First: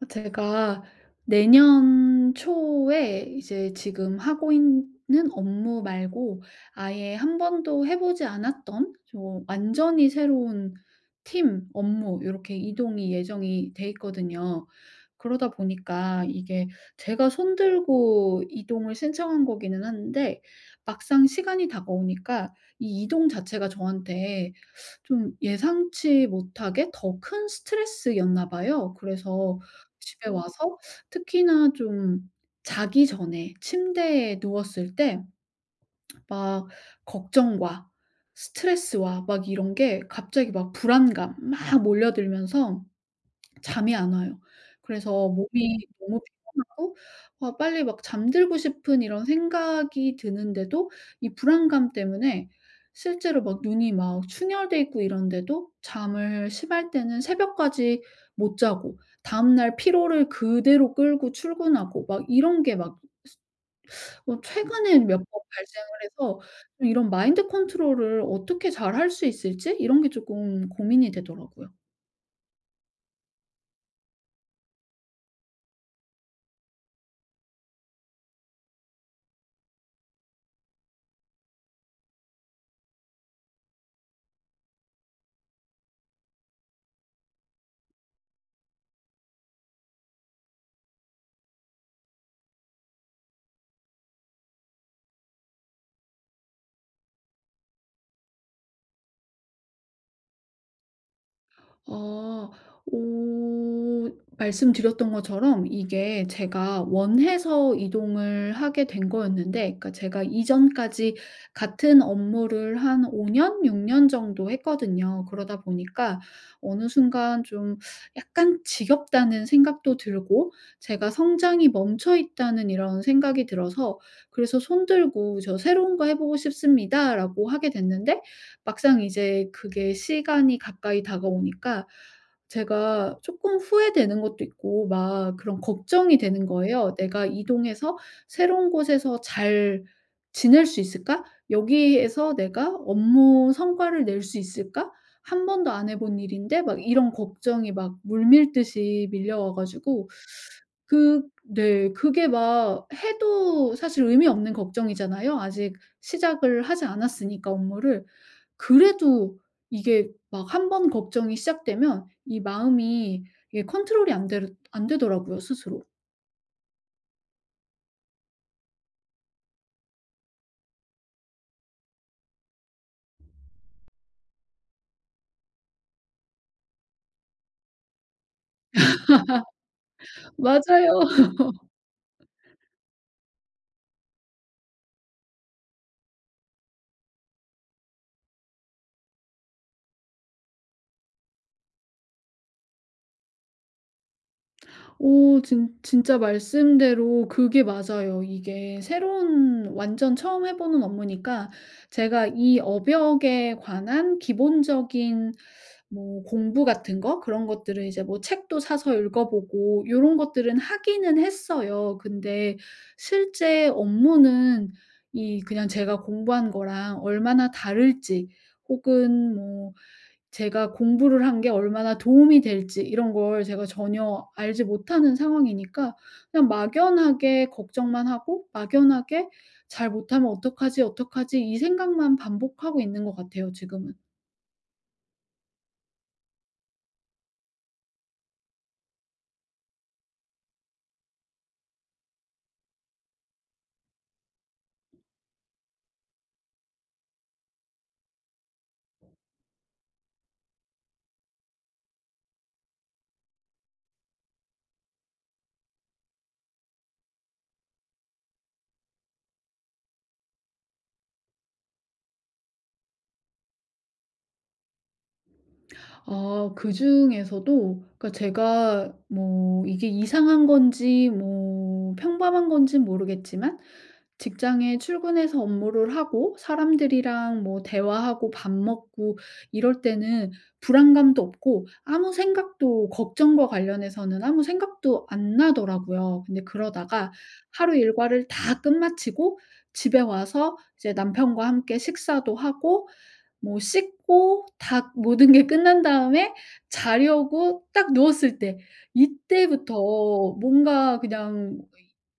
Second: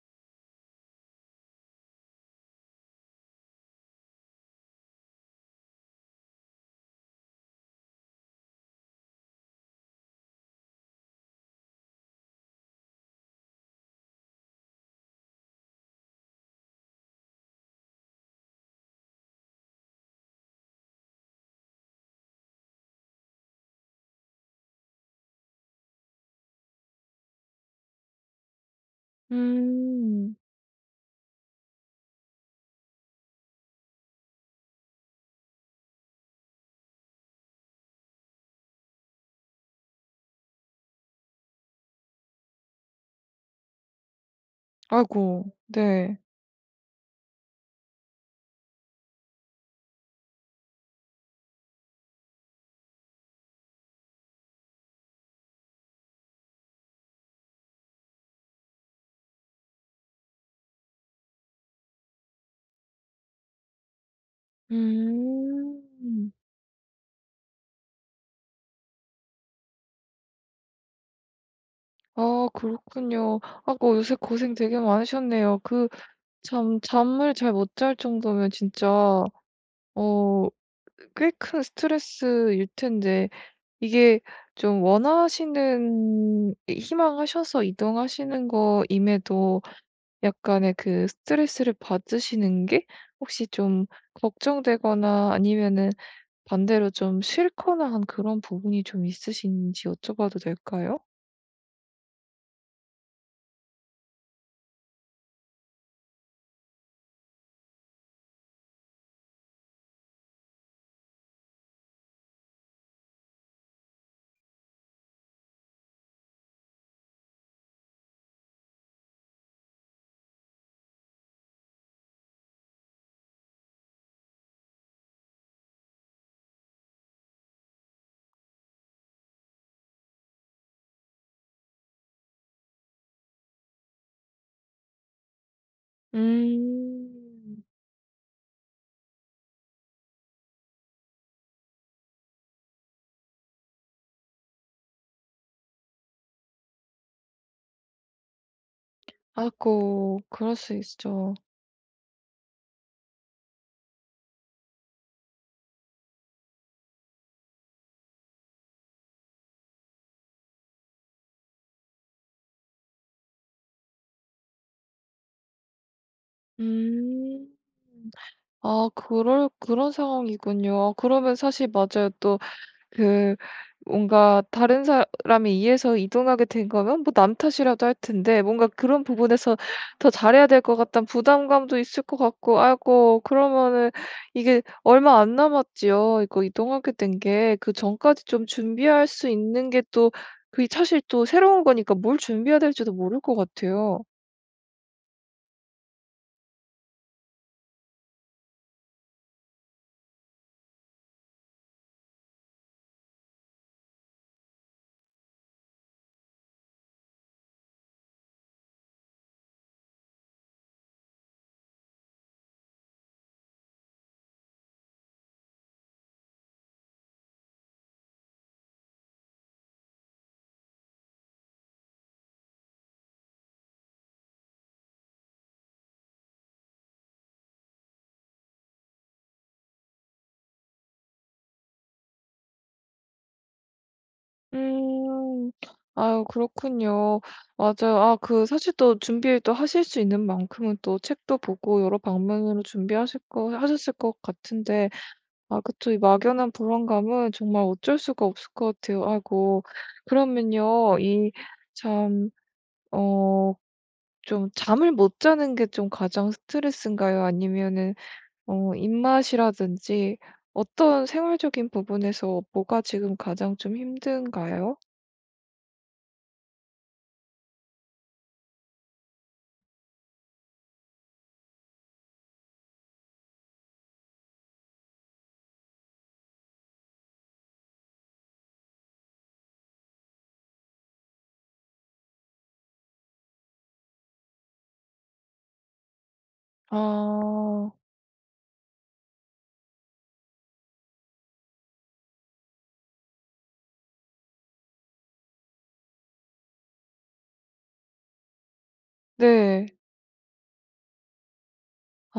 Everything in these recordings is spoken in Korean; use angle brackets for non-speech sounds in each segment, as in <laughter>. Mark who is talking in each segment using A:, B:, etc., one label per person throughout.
A: 아, 제가 내년 초에 이제 지금 하고 있는 업무 말고 아예 한 번도 해 보지 않았던 좀 완전히 새로운 팀 업무 이렇게 이동이 예정이 돼 있거든요. 그러다 보니까 이게 제가 손 들고 이동을 신청한 거기는 한데, 막상 시간이 다가오니까 이 이동 자체가 저한테 좀 예상치 못하게 더 큰 스트레스였나 봐요. 그래서 집에
B: 음.
A: 와서 특히나 좀 자기 전에 침대에 누웠을 때 막 걱정과 스트레스와 막 이런 게 갑자기 막 불안감 막 몰려들면서 잠이 안 와요. 그래서
B: 아이고.
A: 몸이
B: 네.
A: 너무 피곤하고, 아 빨리 막 잠들고 싶은 이런 생각이 드는데도 이 불안감 때문에 실제로 막 눈이 막 충혈돼 있고 이런데도 잠을 심할 때는 새벽까지 못 자고, 다음 날 피로를 그대로 끌고 출근하고 막 이런 게 막 최근에 몇 번 발생을
B: 음.
A: 해서 좀 이런 마인드 컨트롤을 어떻게 잘 할 수 있을지 이런 게 쪼끔 고민이 되더라고요.
B: 아, 그렇군요. 아, 그 요새 고생 되게 많으셨네요. 그 잠 잠을 잘 못 잘 정도면 진짜 어 꽤 큰 스트레스일 텐데, 이게 좀 원하시는, 희망하셔서 이동하시는 거임에도 약간의 그 스트레스를 받으시는 게 혹시 좀 걱정되거나 아니면은 반대로 좀 싫거나 한 그런 부분이 좀 있으신지 여쭤봐도 될까요?
A: 아. 오, 말씀드렸던 것처럼 이게 제가 원해서 이동을 하게 된 거였는데, 그러니까 제가 이전까지 같은 업무를 한 5년 년, 6년 정도 했거든요. 그러다 보니까 어느 순간 좀 약간 지겹다는 생각도 들고 제가 성장이 멈춰 있다는 이런 생각이 들어서, 그래서 손 들고 "저 새로운 거 해 보고 싶습니다."라고 하게 됐는데, 막상 이제 그게 시간이 가까이 다가오니까 제가 조금 후회되는 것도 있고 막 그런 걱정이 되는 거예요. '내가
B: 음.
A: 이동해서 새로운 곳에서 잘 지낼 수 있을까? 여기에서 내가 업무 성과를 낼 수 있을까? 한 번도 안 해본 일인데.' 막 이런 걱정이 막 물밀듯이 밀려와 가지고
B: 아이고, 그럴 수
A: 그,
B: 있죠.
A: 네. 그게 막 해도 사실 의미 없는 걱정이잖아요. 아직 시작을 하지 않았으니까, 업무를. 그래도 이게 막 한 번 걱정이 시작되면 이 마음이, 이게 컨트롤이 안 되더라고요, 스스로.
B: 음. 아, 그럴 그런 상황이군요. 아, 그러면 사실 맞아요. 또 그 뭔가 다른 사람이 이해해서 이동하게 된 거면 뭐 남 탓이라도 할 텐데, 뭔가 그런 부분에서 더 잘해야 될 것 같다는
A: 맞아요.
B: 부담감도 있을 것 같고. 아이고, 그러면은 이게 얼마 안 남았지요. 이거 이동하게 된 게 그 전까지 좀 준비할 수 있는 게 또, 그게 사실 또 새로운 거니까 뭘 준비해야 될지도 모를 것 같아요.
A: 오, 진 진짜 말씀대로 그게 맞아요. 이게 새로운 완전 처음 해 보는 업무니까 제가 이 업역에 관한 기본적인 뭐 공부 같은 거 그런 것들을 이제 뭐 책도 사서 읽어 보고 이런 것들은 하기는 했어요. 근데 실제 업무는 이 그냥 제가 공부한 거랑 얼마나 다를지, 혹은 뭐 제가 공부를 한 게 얼마나 도움이 될지 이런 걸 제가 전혀 알지 못하는 상황이니까 그냥 막연하게 걱정만 하고, 막연하게 '잘 못하면 어떡하지, 어떡하지.' 이 생각만 반복하고 있는 것 같아요 지금은.
B: 음. 아유, 그렇군요. 맞아요. 아, 그 사실 또 준비를 또 하실 수 있는 만큼은 또 책도 보고 여러 방면으로 준비하실 거 하셨을 것 같은데, 아 그쵸. 이 막연한 불안감은 정말 어쩔 수가 없을 것 같아요. 아이고. 그러면요. 이 참, 어 좀 잠을 못 자는 게 좀 가장 스트레스인가요? 아니면은 입맛이라든지 어떤 생활적인 부분에서 뭐가 지금 가장 좀 힘든가요?
A: 아, 그중에서도 그러니까 제가 뭐 이게 이상한 건지 뭐 평범한 건진 모르겠지만, 직장에 출근해서 업무를 하고 사람들이랑 뭐 대화하고 밥 먹고 이럴 때는 불안감도 없고, 아무 생각도, 걱정과 관련해서는 아무 생각도 안 나더라고요. 근데 그러다가
B: 아.
A: 하루 일과를 다 끝마치고 집에 와서 이제 남편과 함께 식사도 하고 뭐 씻고 다 모든 게 끝난 다음에 자려고 딱 누웠을 때,
B: 네.
A: 이때부터 뭔가 그냥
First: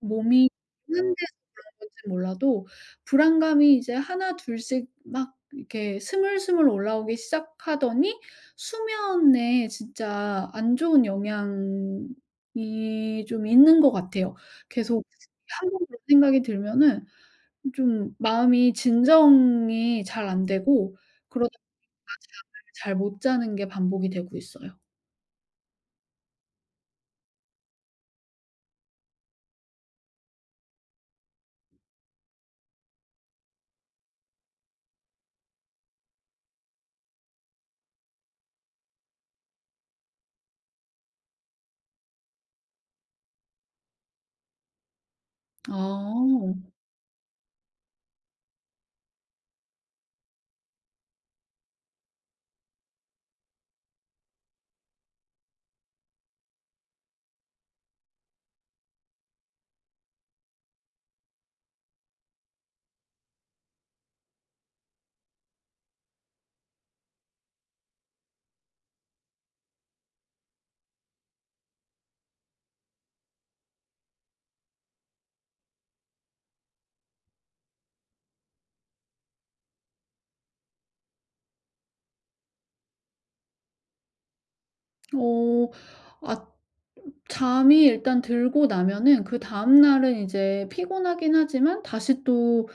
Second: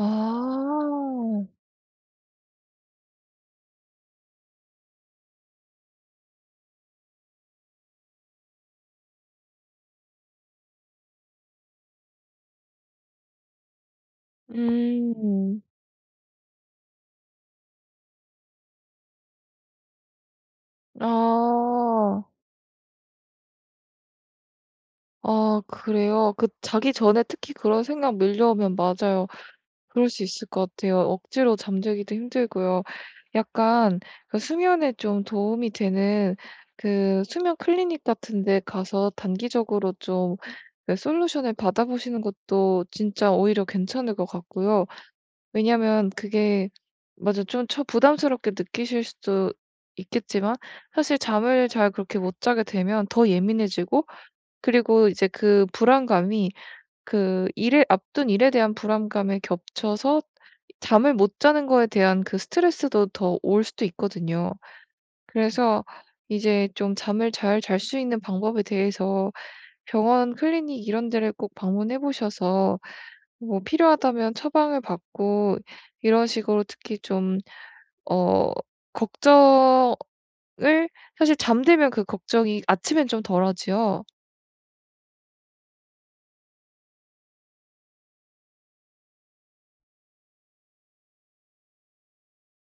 A: 몸이 흔들려서 그런 건지 몰라도 불안감이 이제 하나 둘씩 막 이렇게 스물스물 올라오기 시작하더니 수면에 진짜 안 좋은 영향이 좀 있는 것 같아요. 계속
B: 음.
A: 한 번 그런 생각이 들면은 좀 마음이 진정이 잘 안 되고, 그러다 보니까
B: 아.
A: 잠을 잘 못 자는 게 반복이 되고 있어요.
B: 아, 그래요? 그 자기 전에 특히 그런 생각 밀려오면, 맞아요. 그럴 수 있을 것 같아요. 억지로 잠들기도 힘들고요. 약간 그 수면에 좀 도움이 되는 그 수면 클리닉 같은 데 가서 단기적으로 좀그 솔루션을 받아보시는 것도 진짜 오히려 괜찮을 것 같고요. 왜냐면
A: 아.
B: 그게 맞아, 좀 처 부담스럽게 느끼실 수도 있겠지만, 사실 잠을 잘 그렇게 못 자게 되면 더 예민해지고, 그리고 이제 그 불안감이, 그 일에 앞둔 일에 대한 불안감에 겹쳐서 잠을 못 자는 거에 대한 그 스트레스도 더 올 수도 있거든요. 그래서 이제 좀 잠을 잘 잘 수 있는 방법에 대해서 병원, 클리닉 이런 데를 꼭 방문해 보셔서 뭐 필요하다면 처방을 받고 이런 식으로, 특히 좀 어 걱정을, 사실 잠들면 그 걱정이 아침엔 좀 덜하지요.
A: 어. 아, 잠이 일단 들고 나면은 그다음 날은 이제 피곤하긴 하지만 다시 또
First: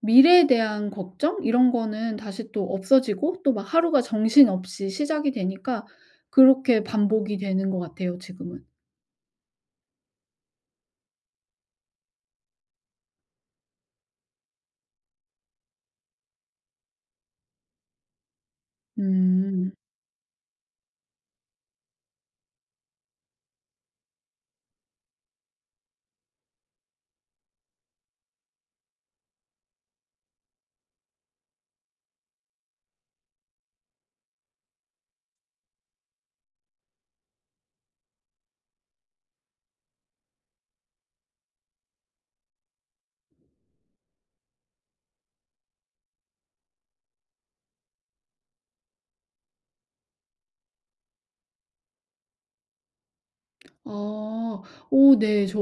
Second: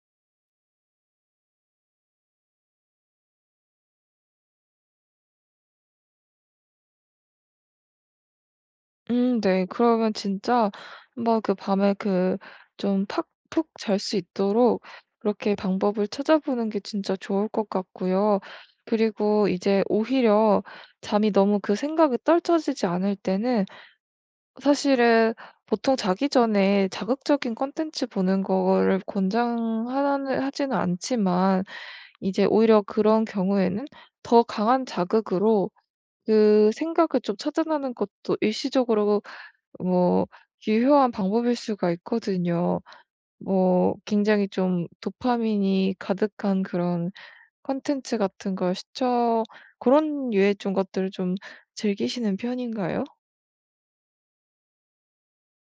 A: 미래에 대한 걱정 이런 거는 다시 또 없어지고, 또 막 하루가 정신없이 시작이 되니까 그렇게 반복이 되는 것 같아요 지금은.
B: 네. 그러면 진짜 한번 그 밤에 그 좀 팍 푹 잘 수 있도록 그렇게 방법을 찾아보는 게 진짜 좋을 것 같고요. 그리고
A: 음.
B: 이제 오히려 잠이 너무, 그 생각이 떨쳐지지 않을 때는, 사실은 보통 자기 전에 자극적인 콘텐츠 보는 거를 권장하 하지는 않지만, 이제 오히려 그런 경우에는 더 강한 자극으로 그 생각을 좀 차단하는 것도 일시적으로 뭐 유효한 방법일 수가 있거든요. 뭐 굉장히 좀 도파민이 가득한 그런 콘텐츠 같은 걸 시청 그런 유의 좀 것들을 좀 즐기시는 편인가요?
A: 아. 오 네. 저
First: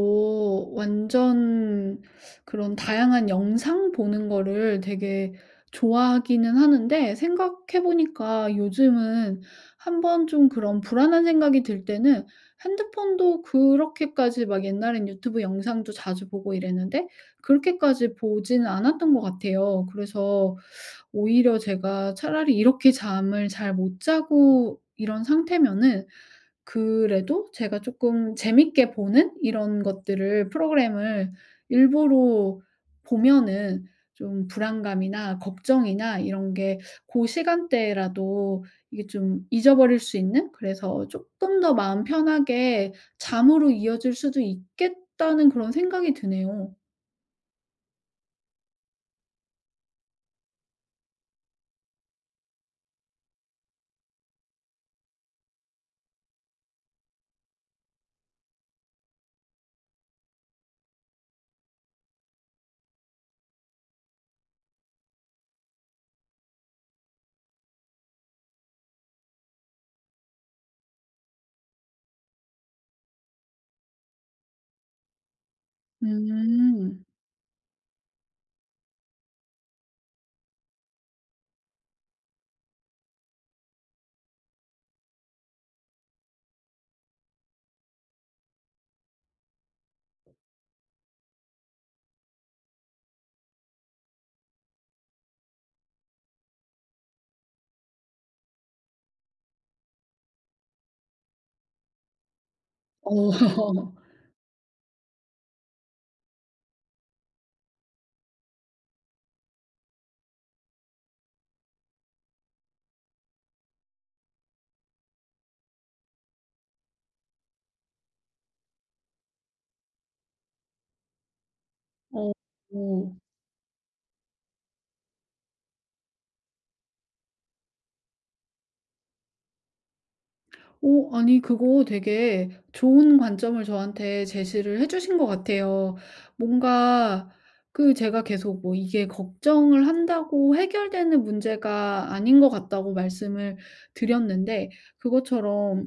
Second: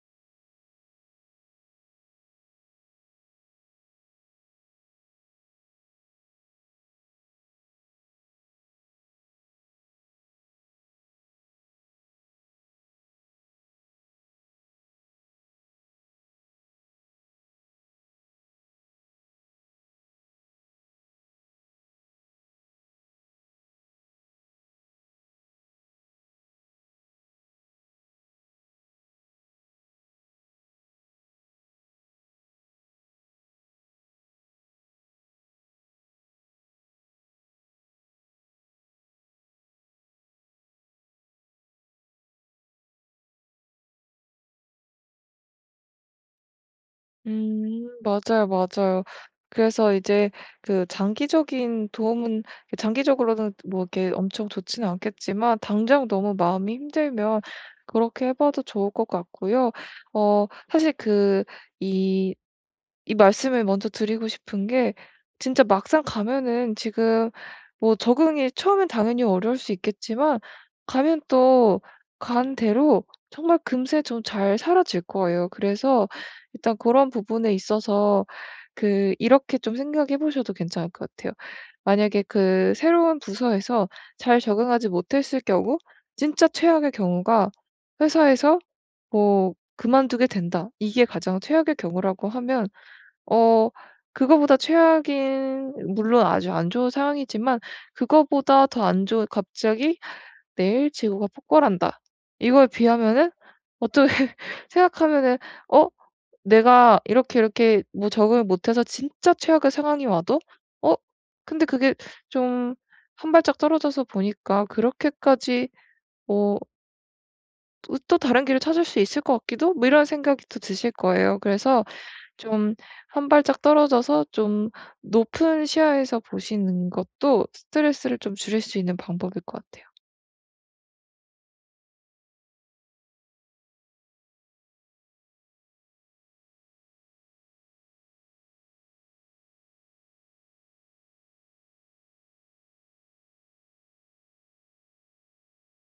A: 완전 그런 다양한 영상 보는 거를 되게 좋아하기는 하는데, 생각해 보니까 요즘은 한번 좀 그런 불안한 생각이 들 때는 핸드폰도 그렇게까지, 막 옛날엔 유튜브 영상도 자주 보고 이랬는데 그렇게까지 보지는 않았던 것 같아요. 그래서 오히려 제가 차라리 이렇게 잠을 잘 못 자고 이런 상태면은 그래도 제가 조금 재밌게 보는 이런 것들을, 프로그램을 일부러 보면은 좀 불안감이나 걱정이나 이런 게 고 시간대라도 이게 좀 잊어버릴 수 있는, 그래서 조금 더 마음 편하게 잠으로 이어질 수도 있겠다는 그런 생각이 드네요.
B: 맞아요, 맞아요. 그래서 이제 그 장기적인 도움은, 장기적으로는 뭐 이렇게 엄청 좋지는 않겠지만 당장 너무 마음이 힘들면 그렇게 해 봐도 좋을 것 같고요. 사실 그이 이 말씀을 먼저 드리고 싶은 게, 진짜 막상 가면은 지금 뭐 적응이 처음엔 당연히 어려울 수 있겠지만 가면 또 간 대로 정말 금세 좀 잘 사라질 거예요. 그래서 일단 그
A: 음.
B: 런 부분에 있어서 그 이렇게 좀 생각해 보셔도 괜찮을 것 같아요. 만약에 그 새로운 부서에서 잘 적응하지 못했을 경우 진짜 최악의 경우가 회사에서 뭐 그만두게 된다, 이게 가장 최악의 경우라고 하면, 어 그거보다 최악인, 물론 아주 안 좋은 상황이지만 그거보다 더 안 좋은, 갑자기 '내일 지구가 폭발한다.' 이걸
A: 어.
B: 비하면은
A: <laughs>
B: 어떻게 <laughs> 생각하면은, '어 내가 이렇게 이렇게 뭐 적응을 못해서 진짜 최악의 상황이 와도.' 어 근데 그게 좀 한 발짝 떨어져서 보니까 그렇게까지 뭐, 또또 다른 길을 찾을 수 있을 것 같기도, 뭐 이런 생각이 또 드실 거예요. 그래서
A: 어.
B: 좀
A: 어.
B: 한 발짝 떨어져서 좀 높은 시야에서 보시는 것도 스트레스를 좀 줄일 수 있는 방법일 것 같아요.
A: 어, 아니, 그거 되게 좋은 관점을 저한테 제시를 해 주신 것 같아요. 뭔가 그 제가 계속 뭐 이게 걱정을 한다고 해결되는 문제가 아닌 것 같다고 말씀을 드렸는데, 그것처럼,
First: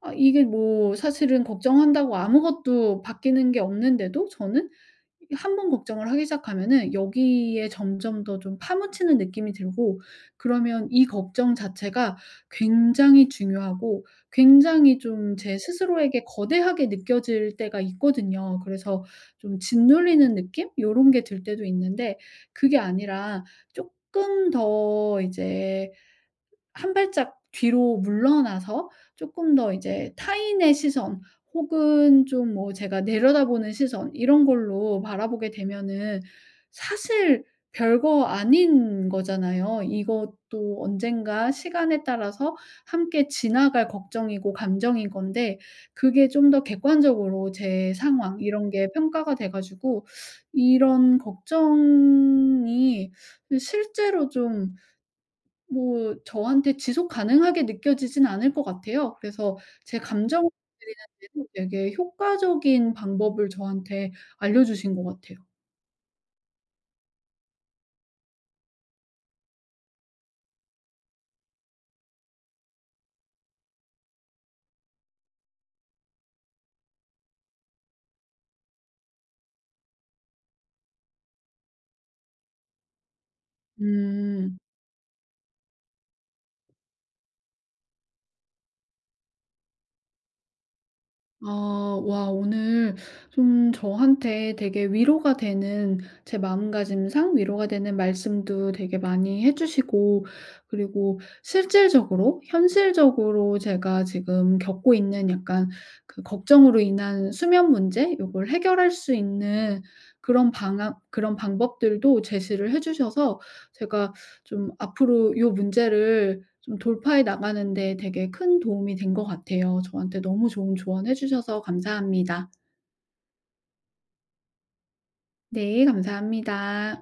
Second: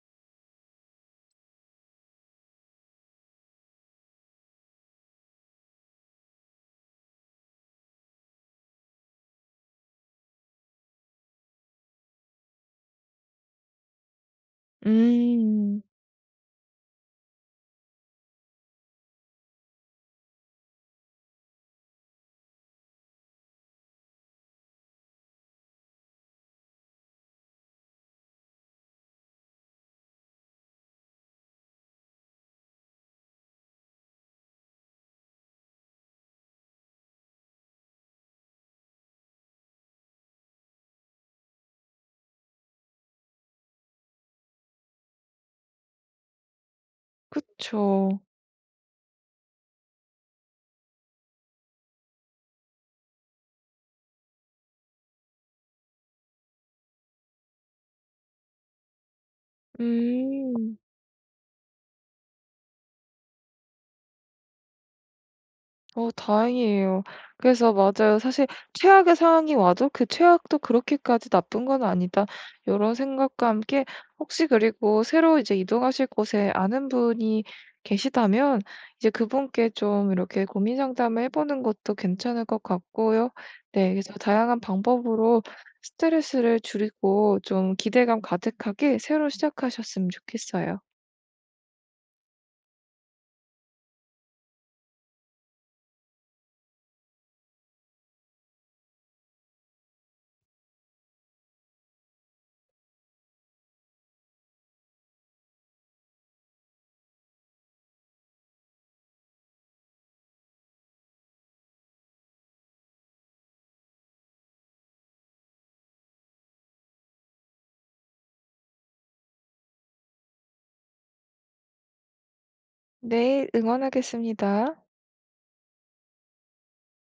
A: 아 이게 뭐 사실은 걱정한다고 아무것도 바뀌는 게 없는데도 저는 이게 한 번 걱정을 하기 시작하면은 여기에 점점 더 좀 파묻히는 느낌이 들고, 그러면 이 걱정 자체가 굉장히 중요하고 굉장히 좀 제
B: 음.
A: 스스로에게 거대하게 느껴질 때가 있거든요. 그래서 좀 짓눌리는 느낌? 요런 게 들 때도 있는데, 그게 아니라 쪼끔 더 이제 한 발짝 뒤로 물러나서 쪼끔 더 이제 타인의 시선 혹은 좀 뭐 제가 내려다보는 시선 이런 걸로 바라보게 되면은 사실 별거 아닌 거잖아요. 이것도 언젠가 시간에 따라서 함께 지나갈 걱정이고 감정인 건데 그게 좀 더 객관적으로 제
B: 그쵸.
A: 상황 이런 게 평가가 돼 가지고 이런 걱정이 실제로 좀 뭐 저한테 지속 가능하게 느껴지진 않을 것 같아요. 그래서 제 감정을
B: 음.
A: 다스리는 데는 되게 효과적인 방법을 저한테 알려주신 것 같아요.
B: 다행이에요. 그래서 맞아요. 사실 최악의 상황이 와도 '그 최악도 그렇게까지 나쁜 건 아니다.' 이런 생각과 함께, 혹시 그리고 새로 이제 이동하실 곳에 아는 분이 계시다면 이제 그분께 좀 이렇게 고민 상담을 해 보는 것도 괜찮을 것 같고요. 네, 그래서
A: 음.
B: 다양한 방법으로 스트레스를 줄이고 좀 기대감 가득하게 새로 시작하셨으면 좋겠어요.
A: 아, 와, 오늘 좀 저한테 되게 위로가 되는, 제 마음가짐상 위로가 되는 말씀도 되게 많이 해 주시고, 그리고 실질적으로 현실적으로 제가 지금 겪고 있는 약간 그 걱정으로 인한 수면 문제 요걸 해결할 수 있는 그런 방안, 그런 방법들도 제시를 해 주셔서 제가 좀 앞으로 요 문제를 좀 돌파해 나가는 데 되게 큰 도움이 된 것 같아요. 저한테 너무 좋은 조언해 주셔서 감사합니다.
B: 네, 응원하겠습니다.
A: 네, 감사합니다.